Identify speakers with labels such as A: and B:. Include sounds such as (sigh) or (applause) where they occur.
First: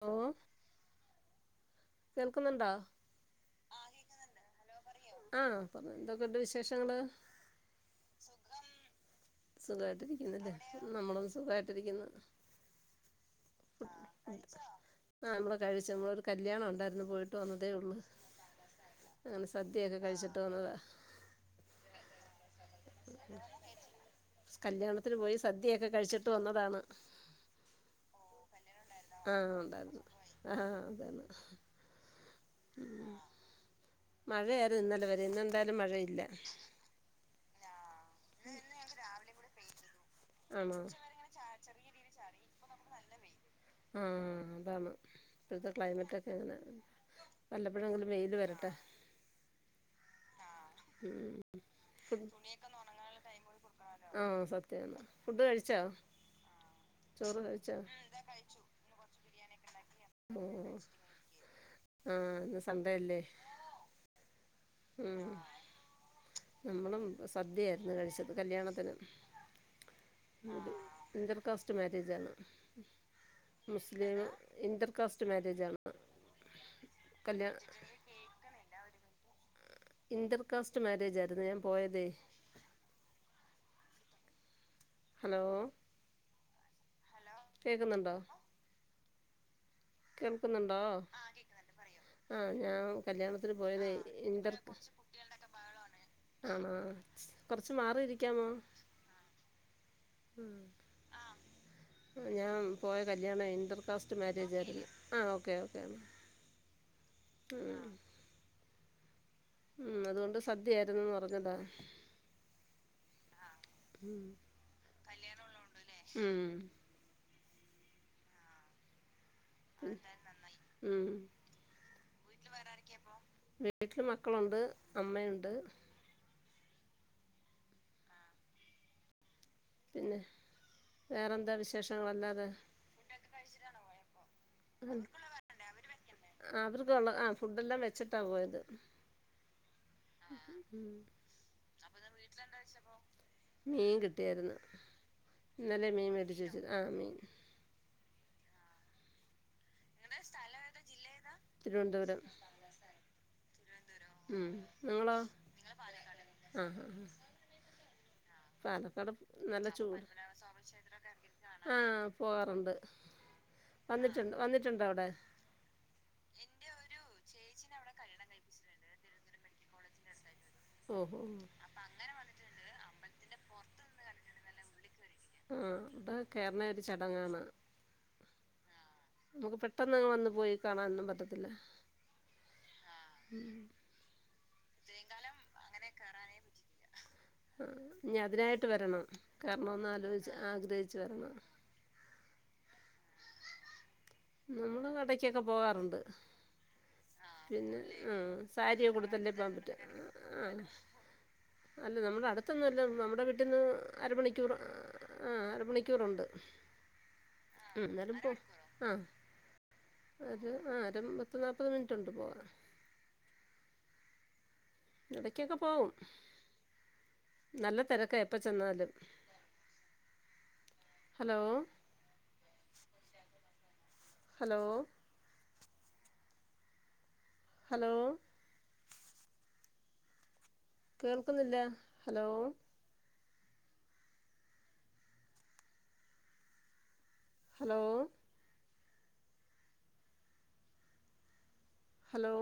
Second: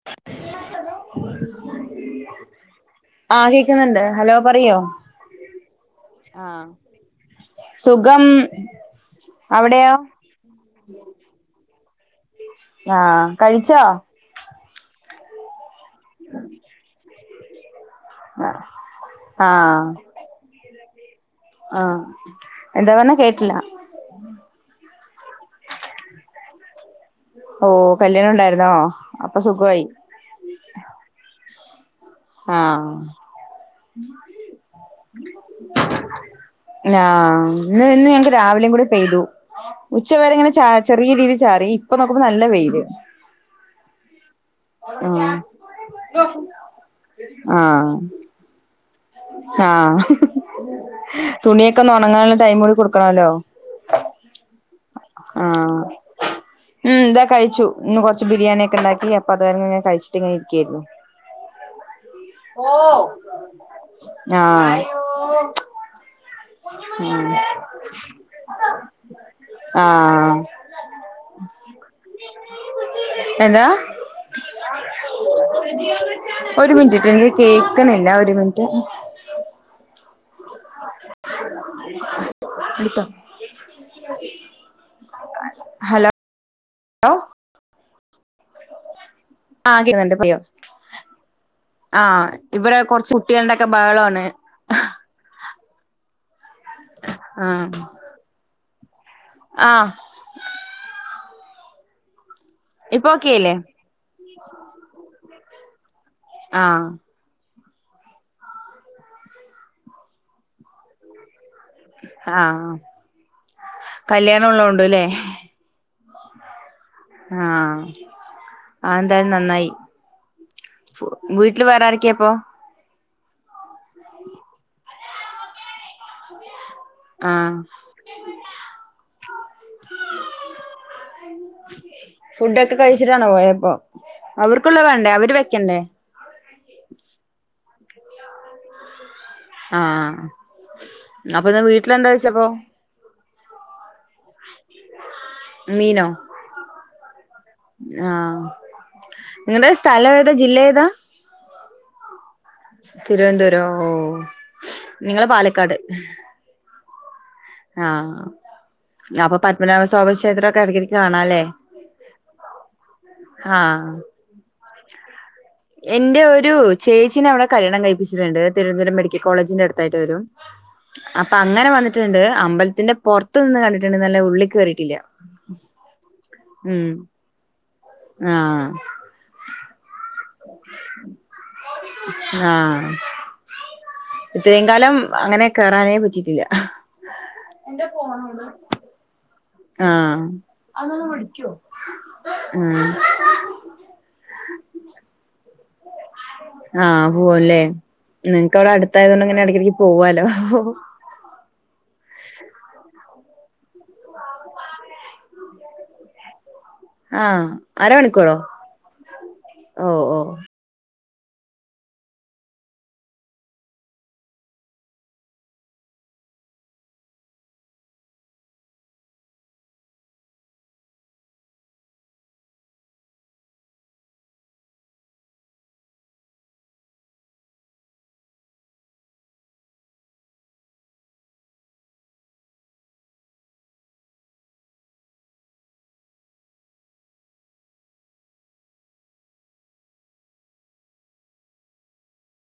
A: ഓ കേൾക്കുന്നുണ്ടോ
B: ആ കേക്കുന്നുണ്ട് ഹലോ പറയോ
A: ആ എന്തൊക്കെണ്ട്
B: ആഹ്
A: വിശേഷങ്ങള്
B: സുഖം അവിടെയോ
A: സുഖട്ടരിക്കുന്നില്ലേ നമ്മളും സുഖ (inaudible)
B: ആ കഴിച്ചോ
A: (unintelligible) കഴിച്ച്. നമ്മള ഒരു കല്യാണം ഉണ്ടായിരുന്നു പോയിട്ട് വിട്ട് വന്നതേ ഉള്ളൂ അങ്ങനെ
B: ആഹ്
A: സദ്യൊക്കെ കഴിച്ചിട്ട് വന്നത
B: ആഹ് എന്താ പറഞ്ഞെ കേട്ടില്ല
A: കല്യാണത്തിന് പോയി സദ്യൊക്കെ കഴിച്ചിട്ട് വന്നതാണ്
B: ഓ കല്യാണം ണ്ടായിരുന്നോ അപ്പൊ
A: ആഹ്
B: സുഖമായി.
A: ഉണ്ടായിരുന്നു ആഹ് അതാണ്
B: ആ
A: ഉം മഴയായിരുന്നു ഇന്നലെ വരെ ഇന്നെന്തായാലും മഴയില്ല
B: ആ ഇന്ന് ഇന്ന് ഞങ്ങക്ക് രാവിലെയും കൂടെ പെയ്തു. ഉച്ചവേരെ ഇങ്ങനെ ച
A: ആണോ
B: ചെറിയ രീതിൽ ചാറി ഇപ്പൊ നോക്കുമ്പോ നല്ല വെയില്
A: ആഹ അത
B: ആഹ്
A: ഇപ്പോഴത്തെ ക്ലൈമറ്റ ഒക്കെ അങ്ങനെ വല്ലപ്പോഴെങ്കിലും വെയില് വരട്ടെ
B: ആ തുണിയൊക്കെ
A: ഫുഡ്
B: ഉണങ്ങാനുള്ള ടൈം കൂടി കൊടുക്കണല്ലോ
A: ആഹ് സത്യാണ് ഫുഡ്
B: ആഹ
A: കഴിച്ചോ
B: ഉ ഇതാ
A: ചോറ്
B: കഴിച്ചു
A: കഴിച്ചോ
B: ഇന്ന് കൊറച്ച് ബിരിയാണിൊക്കെ ഉണ്ടാക്കി അതെങ്ങനെ
A: ആഹ് ഇന്ന് സൺ‌ഡേ അല്ലേ
B: ആഹ്
A: ഉം നമ്മളും സദ്യയാരുന്നു കഴിച്ചത് കല്യാണത്തിന്
B: ആഹ്
A: ഇന്റർ കാസ്റ്റ് മാരേജ് ആരുന്നു
B: എന്താ
A: മുസ്‌ലിമും ഇന്റർ കസ്റ്റ് മാര്യേജ് ആണെന്ന്
B: ഒരു മിനിറ്റ്ട്ടോ എനിക്ക് കേക്കണില്ല ഒരു മിനിറ്റ്
A: ഇന്റർ കാസ്റ്റ് മാര്യേജ് ആരുന്നു ഞാൻ പോയതേ
B: ഇത് മതി
A: ഹലോ
B: ഹലോ ഓ
A: കേക്കുന്നുണ്ടോ
B: ആഹ് കേക്കുന്നുണ്ട് പറയോ
A: കേൾക്കുന്നൊണ്ടോ ആഹ്
B: ഇവിടെ
A: ഞാൻ
B: കൊറച്ച്
A: കല്യാണത്തിന്
B: കുട്ടികളുടെക്കെ
A: പോയതേ
B: ബഹളാണ്
A: ഇന്റർ ക ആണോ കൊറച്ച് മാറി ഇരിക്കാമോ
B: ആ
A: ഞാൻ പോയ
B: ഇപ്പൊ
A: കല്യണവേ
B: ഓക്കെയല്ലേ
A: ഇന്റർ കേസ്റ്റ് മാര്യേജ് ആരുന്നു ഓക്കേ ഓക്കേ എന്നാ
B: ആഹ്
A: ആ അത് കൊണ്ട് സദ്യ ആരുന്നു എന്ന് പറഞ്ഞതാ
B: ആഹ്
A: ഉം
B: കല്യാണം ഒള്ളക്കൊണ്ട്ലെ
A: ഉം
B: ആഹ് അ തെനന്നായി
A: ഉം
B: വീട്ടില് വേറെ ആരൊക്കെ ഇപ്പം
A: വീട്ടില് മക്കളൊണ്ട് അമ്മയൊണ്ട്
B: ആഹ്
A: പിന്നെ വിശേഷങ്ങള് എന്താണ്
B: ഫുഡൊക്കെ കഴിച്ചിട്ടാണോ പോയപ്പോ അവർക്കുള്ള വേണ്ടേ അവര് വെക്കണ്ടേ
A: അവർക്കൊള്ളെ ഫുഡ്‌ എല്ലാം വെ വെച്ചിട്ടാ പോയത്
B: ആഹ് അപ്പൊ ഇന്ന് വീട്ടിലെന്താ വെച്ചപ്പോ
A: മീൻ കിട്ടിയാരുന്നു ഇന്നലെ
B: മീനോ
A: മീൻ മേടിച്ചു വെച്ചു ആ മീൻ
B: ആഹ് നിങ്ങടെ സ്ഥലം ഏതാ ജില്ല ഏതാ
A: തിരുവനന്തപുരം
B: തിരുവനന്തപുരം ഓ
A: ഉം നിങ്ങളോ
B: നിങ്ങള് പാലക്കാട്
A: ആ ആഹ്
B: ആഹ്
A: പാലക്കാട്
B: അപ്പം
A: നല്ല
B: പത്മനാഭ
A: ചൂട്
B: സ്വാമി ക്ഷേത്രംഒക്കെ എടക്ക് എടക്ക്‌ കാണാംലെ
A: ആ പോകാറുണ്ട്
B: ആഹ്
A: വന്നിട്ടുണ്ട് വന്നിട്ടുണ്ടോ അവിടെ
B: എന്റെ ഒര് ചേച്ചീനെ അവ്ടെ കല്യാണം കഴിപ്പിച്ചിട്ടിണ്ട് തിരുവനന്തപുരം മെഡി ക്ക കോളേജിന്റെ അടുത്തായിട്ട് വരും
A: ഓഹോ
B: അപ്പം അങ്ങനെ വന്നിട്ട്ണ്ട് അമ്പലത്തിന്റെ പൊറത്ത് നിന്ന് കണ്ടിട്ടോണ്ട്ന്നല്ല ഉള്ളികേറീട്ടില്ല
A: മം അപ്പ കേറാണെ ഒരു ചടങ്ങാണ
B: ആഹ്
A: (unintelligible) പെട്ടെന്നങ്ങ് വന്ന് പോയി കാണാനൊന്നും പറ്റത്തില്ല
B: ആഹ്
A: മം
B: ഇത്രയും കാലം അങ്ങനെ കോറതെന്ന് റ്റിട്ടില്ല
A: ആഹ് ഞാൻ അതിനായിട്ട് വരണം കാരണമൊന്ന് ആലോചിച്ച്
B: ആഹ്
A: ആഗ്രഹിച്ച് വരണം
B: (unintelligible) ഉം
A: നമ്മള് അടക്കൊക്കെ പോവാ
B: ആഹ് പോവല്ലേ
A: ആ
B: നിനക്ക് അവിടെ
A: സാരിയൊക്കെ
B: അടുത്തായതുകൊണ്ട്
A: ഉടുത്തല്ലേ
B: ഇങ്ങനെ
A: പോകാൻ
B: ഇടക്കിറങ്ങി
A: പറ്റൂ
B: പോവാലോ
A: ആ അല്ല നമ്മുടെ അടുത്തൊന്നുംല്ല നമ്മുടെ വട്ടന്ന് അരമണിക്കൂർ ആഹ് അരമണിക്കൂറുണ്ട്
B: ആഹ്
A: ഉം, എന്നാലും പോ
B: അരമണിക്കൂറോ ഓ ഓ
A: ആരമ്പത്ത് നാപ്പത്‌ മിനിറ്റുണ്ട് പോവാ ഇടക്കൊക്കെ പോവും നല്ല തിരക്ക് എപ്പ ചെന്നാലും ഹലോ ഹലോ ഹലോ കേൾക്കുന്നില്ല ഹലോ ഹലോ ഹലോ